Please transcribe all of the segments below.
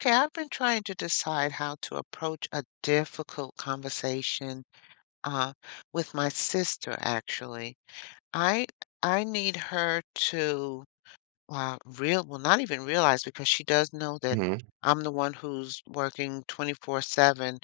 Okay, I've been trying to decide how to approach a difficult conversation uh, with my sister, actually. I I need her to real well, not even realize because she does know that Mhm. I'm the one who's working 24/7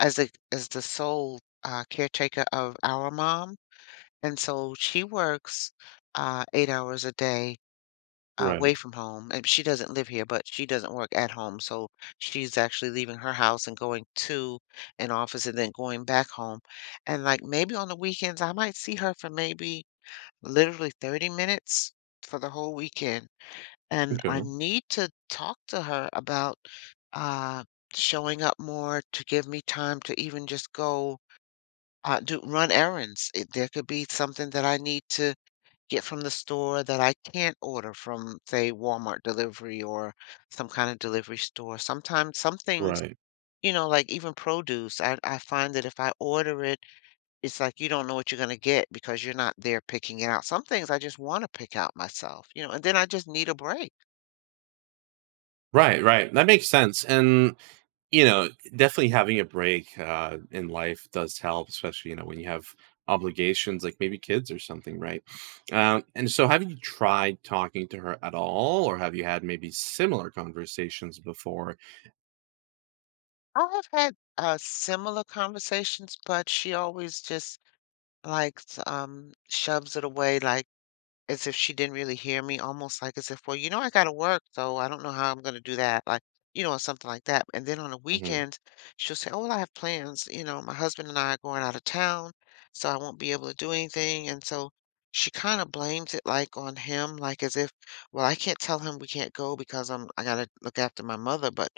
as a as the sole caretaker of our mom, and so she works 8 hours a day away Right. from home, and she doesn't live here, but she doesn't work at home, so she's actually leaving her house and going to an office and then going back home. And like maybe on the weekends, I might see her for maybe literally 30 minutes for the whole weekend. And I Okay. need to talk to her about uh, showing up more to give me time to even just go do run errands. There could be something that I need to get from the store that I can't order from, say, Walmart delivery or some kind of delivery store. Sometimes some things, Right. you know, like even produce, I find that if I order it, it's like you don't know what you're going to get because you're not there picking it out. Some things I just want to pick out myself, you know, and then I just need a break. Right, right. That makes sense. And, you know, definitely having a break in life does help, especially, you know, when you have obligations like maybe kids or something, right? And so have you tried talking to her at all? Or have you had maybe similar conversations before? I have had similar conversations, but she always just like shoves it away like as if she didn't really hear me, almost like as if, well, you know, I gotta work, so I don't know how I'm gonna do that, like, you know, or something like that. And then on the Hmm. weekends, she'll say, oh, well, I have plans. You know, my husband and I are going out of town, so I won't be able to do anything. And so she kind of blames it like on him, like as if, well, I can't tell him we can't go because I gotta look after my mother, but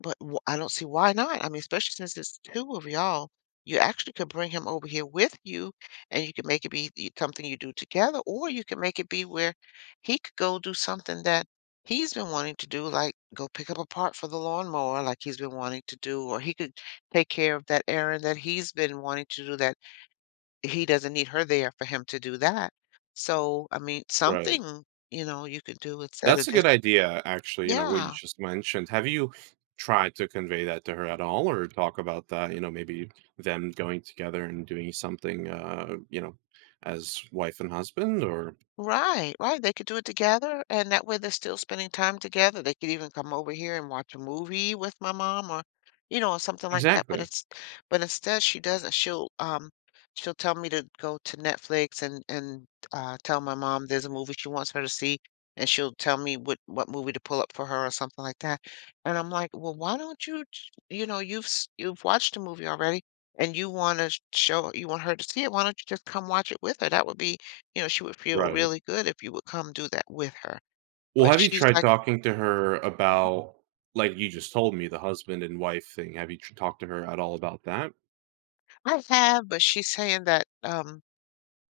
but I don't see why not. I mean, especially since it's 2 of y'all, you actually could bring him over here with you, and you could make it be y something you do together, or you could make it be where he could go do something that he's been wanting to do, like go pick up a part for the lawnmower like he's been wanting to do, or he could take care of that errand that he's been wanting to do that he doesn't need her there for him to do that. So, I mean, Right. something, you know, you could do instead That's of a just. good idea, actually, you know, what you Yeah. just mentioned. Have you tried to convey that to her at all or talk about that, you know, maybe them going together and doing something, you know, as wife and husband or Right, right, they could do it together, and that way they're still spending time together, they could even come over here and watch a movie with my mom or, you know, something like that, but exactly, it's but instead she doesn't. She'll she'll tell me to go to Netflix and tell my mom there's a movie she wants her to see, and she'll tell me what movie to pull up for her or something like that, and I'm like, "Well, why don't you j you know, you've s you've watched the movie already, and you wanna show you want her to see it, why don't you just come watch it with her? That would be you know, she would feel right. really good if you would come do that with her." Well, But have you she's tried like, talking to her "Mhm." about, like you just told me, the husband and wife thing? Have you tr talked to her at all about that? I have, but she's saying that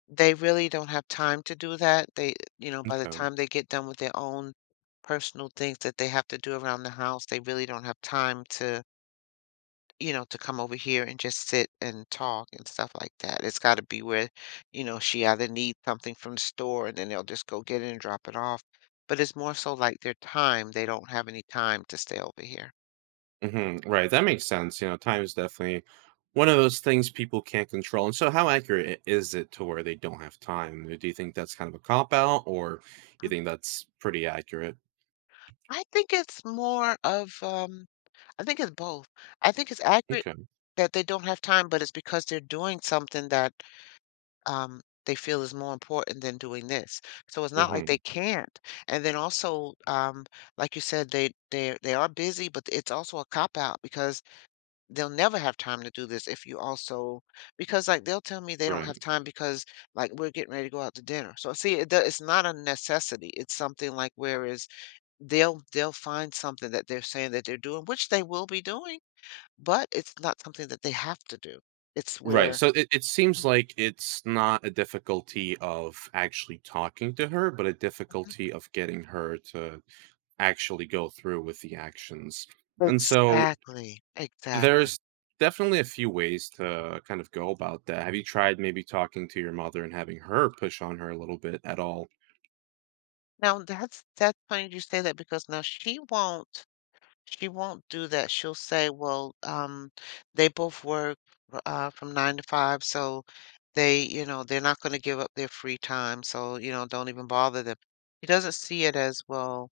they really don't have time to do that. They, you know, by the Okay. time they get done with their own personal things that they have to do around the house, they really don't have time to you know, to come over here and just sit and talk and stuff like that. It's got to be where, you know, she either needs something from the store and then they'll just go get it and drop it off. But it's more so like their time. They don't have any time to stay over here. Hmm. Right. That makes sense. You know, time is definitely one of those things people can't control. And so, how accurate is it to where they don't have time? Do you think that's kind of a cop out, or you Mm, think that's pretty accurate? I think it's more of I think it's both. I think it's accurate Okay. that they don't have time, but it's because they're doing something that they feel is more important than doing this. So it's not like they Hmm. can't. And then also, like you said, they are busy, but it's also a cop out because they'll never have time to do this if you also because like they'll tell me they don't have Right. time because like we're getting ready to go out to dinner. So see, it's not a necessity. It's something like whereas they'll find something that they're saying that they're doing, which they will be doing but it's not something that they have to do. It's Right. where. So it seems like it's not a difficulty of actually talking to her, but a Mhm. difficulty of getting her to actually go through with the actions. And so Exactly, there's exactly. definitely a few ways to kind of go about that. Have you tried maybe talking to your mother and having her push on her a little bit at all? Now that's funny you say that because now she won't do that. She'll say, "Well, they both work from 9 to 5, so they, you know, they're not going to give up their free time, so, you know, don't even bother them." She doesn't see it as well.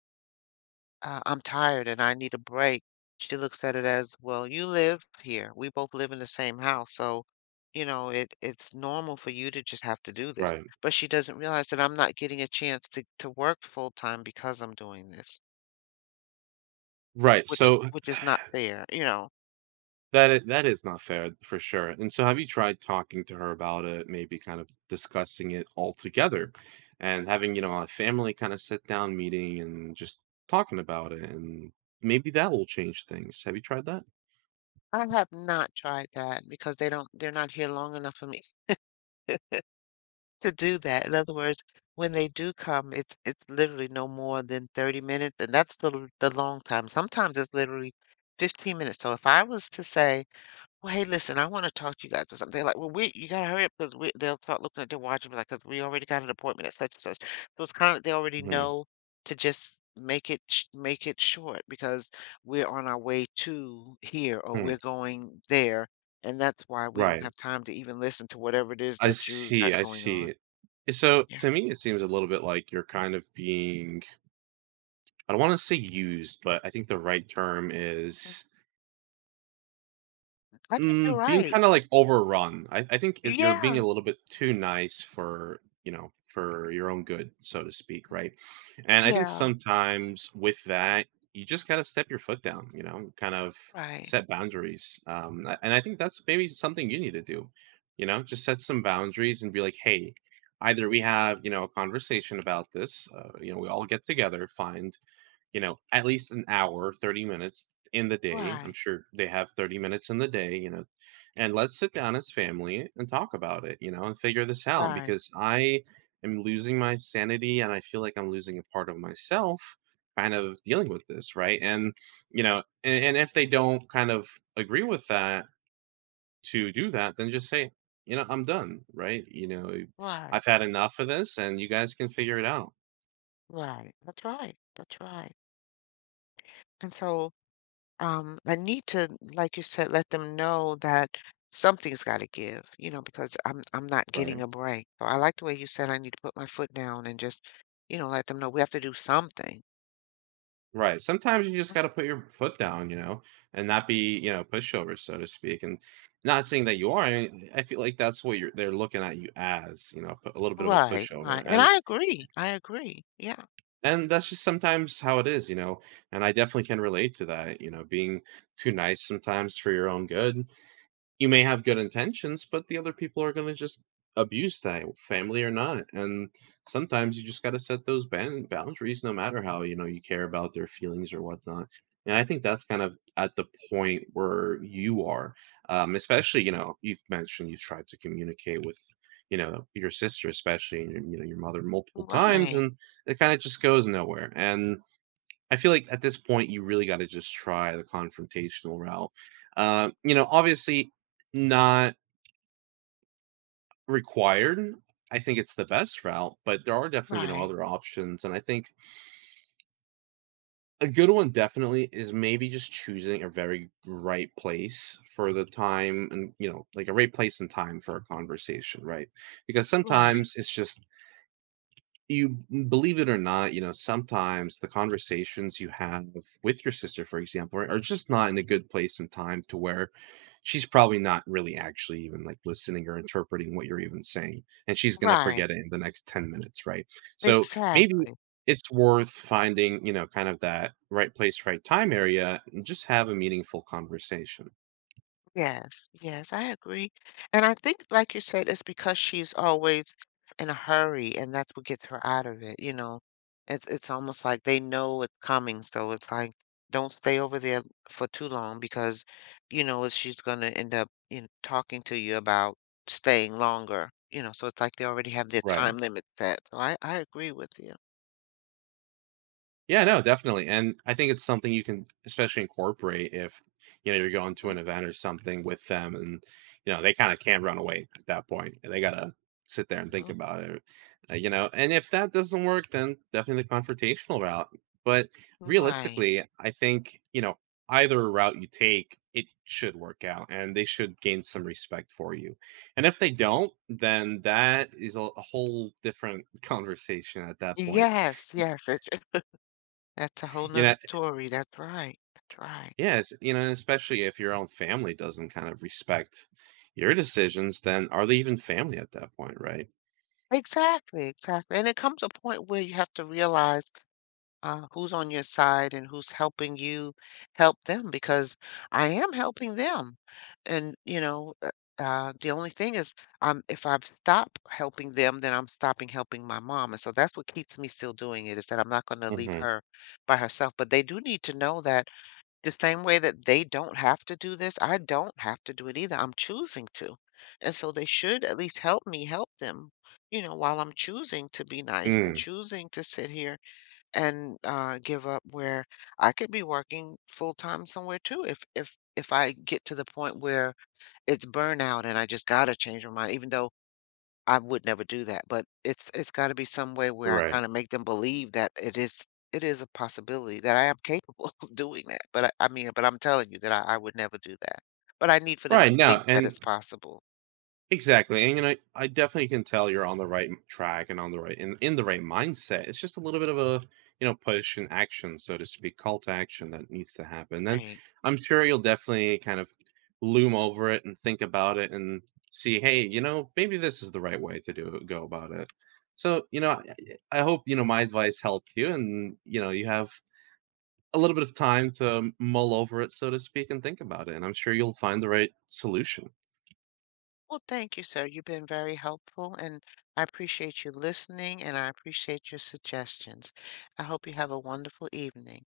Uh, I'm tired and I need a break. She looks at it as, well, you live here. We both live in the same house. So, you know, it it's normal for you to just have to do this. Right. But she doesn't realize that I'm not getting a chance to work full time because I'm doing this, Right. which So which is not fair, you know. that that is not fair for sure. And so have you tried talking to her about it, maybe kind of discussing it all together and having, you know, a family kind of sit down meeting and just talking about it, and maybe that will change things. Have you tried that? I have not tried that because they're not here long enough for me to do that. In other words, when they do come, it's literally no more than 30 minutes, and that's the the long time. Sometimes it's literally 15 minutes. So if I was to say, "Well, hey, listen, I want to talk to you guys for something," they're like, "Well, we you gotta hurry up because we" they'll start looking at their watch and be like, "'Cause we already got an appointment at such and such." So it's kind of they already Mhm. know to just make it short because we're on our way to here or we're Hmm. going there, and that's why we don't Right. have time to even listen to whatever it is I that you see, got I going on. see. So Yeah, to me, it seems a little bit like you're kind of being, I don't want to say used, but I think the right term is I think you're being right. kinda, like, overrun. I think it you're being Yeah, a little bit too nice for, you know, for your own good, so to speak, right? And I think yeah, sometimes with that, you just gotta step your foot down, you know, kind of right, set boundaries. A and I think that's maybe something you need to do, you know, just set some boundaries and be like, "Hey, either we have, you know, a conversation about this, you know, we all get together, find, you know, at least an hour, 30 minutes in the day. I'm right, sure they have 30 minutes in the day, you know, and let's sit down as family and talk about it, you know, and figure this out right, because I am losing my sanity and I feel like I'm losing a part of myself kind of dealing with this, right? You know, and if they don't kind of agree with that to do that, then just say, you know, I'm done, right? You know, right, I've had enough of this and you guys can figure it out, right. That's right, that's right. And so um, I need to, like you said, let them know that something's got to give, you know, because I'm not getting right?" a break. So I like the way you said I need to put my foot down and just, you know, let them know we have to do something. Right. Sometimes you just Mm. got to put your foot down, you know, and not be, you know, pushover, so to speak. And not saying that you are. I mean, I feel like that's what you're. They're looking at you as, you know, a little bit of a Right, pushover, right. And and I agree. I agree. Yeah. That's just sometimes how it is, you know. And I definitely can relate to that, you know, being too nice sometimes for your own good. You may have good intentions, but the other people are going to just abuse that, family or not. And sometimes you just got to set those boundaries, no matter how you know you care about their feelings or whatnot. And I think that's kind of at the point where you are, especially you know you've mentioned you've tried to communicate with, you know, your sister, especially, and your, you know, your mother multiple times, Right, and it kind of just goes nowhere. And I feel like at this point, you really gotta just try the confrontational route. You know, obviously not required. I think it's the best route, but there are definitely, you know, right, other options, and I think a good one definitely is maybe just choosing a very right place for the time and, you know, like a right place and time for a conversation, right? Because right, sometimes it's just you believe it or not, you know, sometimes the conversations you have with your sister, for example, are just not in a good place and time to where she's probably not really actually even like listening or interpreting what you're even saying. And she's going to right. forget it in the next 10 minutes, right? So maybe Exactly. it's worth finding, you know, kind of that right place, right time area and just have a meaningful conversation. Yes, yes, I agree. And I think, like you said, it's because she's always in a hurry, and that's what gets her out of it, you know? It's almost like they know it's coming, so it's like, don't stay over there for too long because, you know, it's- she's gonna end up, you know, talking to you about staying longer, you know? So it's like they already have their Right. time limit set. So I agree with you. Yeah, no, definitely. And I think it's something you can especially incorporate if you know you're going to Mhm, an event or something with them, and you know they kind of can run away at that point. They gotta sit there and think mhm. about it. You know, and if that doesn't work, then definitely the confrontational route. But Right. realistically, I think, you know, either route you take, it should work out and they should gain some respect for you. And if they don't, then that is a whole different conversation at that point, Yes, yes. It's, that's a whole you nother know. story. That's right. That's right. Yes, you know, and especially if your own family doesn't kind of respect your decisions, then are they even family at that point, right? Exactly, exactly. And it comes a point where you have to realize who's on your side and who's helping you help them because I am helping them. And, you know, the only thing is, if I stop helping them, then I'm stopping helping my mom. And so that's what keeps me still doing it is that I'm not going to leave Mhm. her by herself. But they do need to know that. The same way that they don't have to do this, I don't have to do it either. I'm choosing to. And so they should at least help me help them, you know, while I'm choosing to be nice and Mm, choosing to sit here and give up where I could be working full time somewhere too if I get to the point where it's burnout and I just gotta change my mind, even though I would never do that, but it's gotta be some way where I right. kinda make them believe that it is a possibility that I am capable of doing that, but I mean, but I'm telling you that I would never do that, but I need for them Right, to no, think that and it's possible. exactly, and, you know, I definitely can tell you're on the right track and on the right in the right mindset. It's just a little bit of a, you know, push and action, so to speak, call to action that needs to happen. And Right. I'm sure you'll definitely kind of loom over it and think about it and see, hey, you know, maybe this is the right way to do it, go about it. So, you know, I hope, you know, my advice helped you and, you know, you have a little bit of time to mull over it, so to speak, and think about it. And I'm sure you'll find the right solution. Well, thank you, sir. You've been very helpful, and I appreciate you listening, and I appreciate your suggestions. I hope you have a wonderful evening.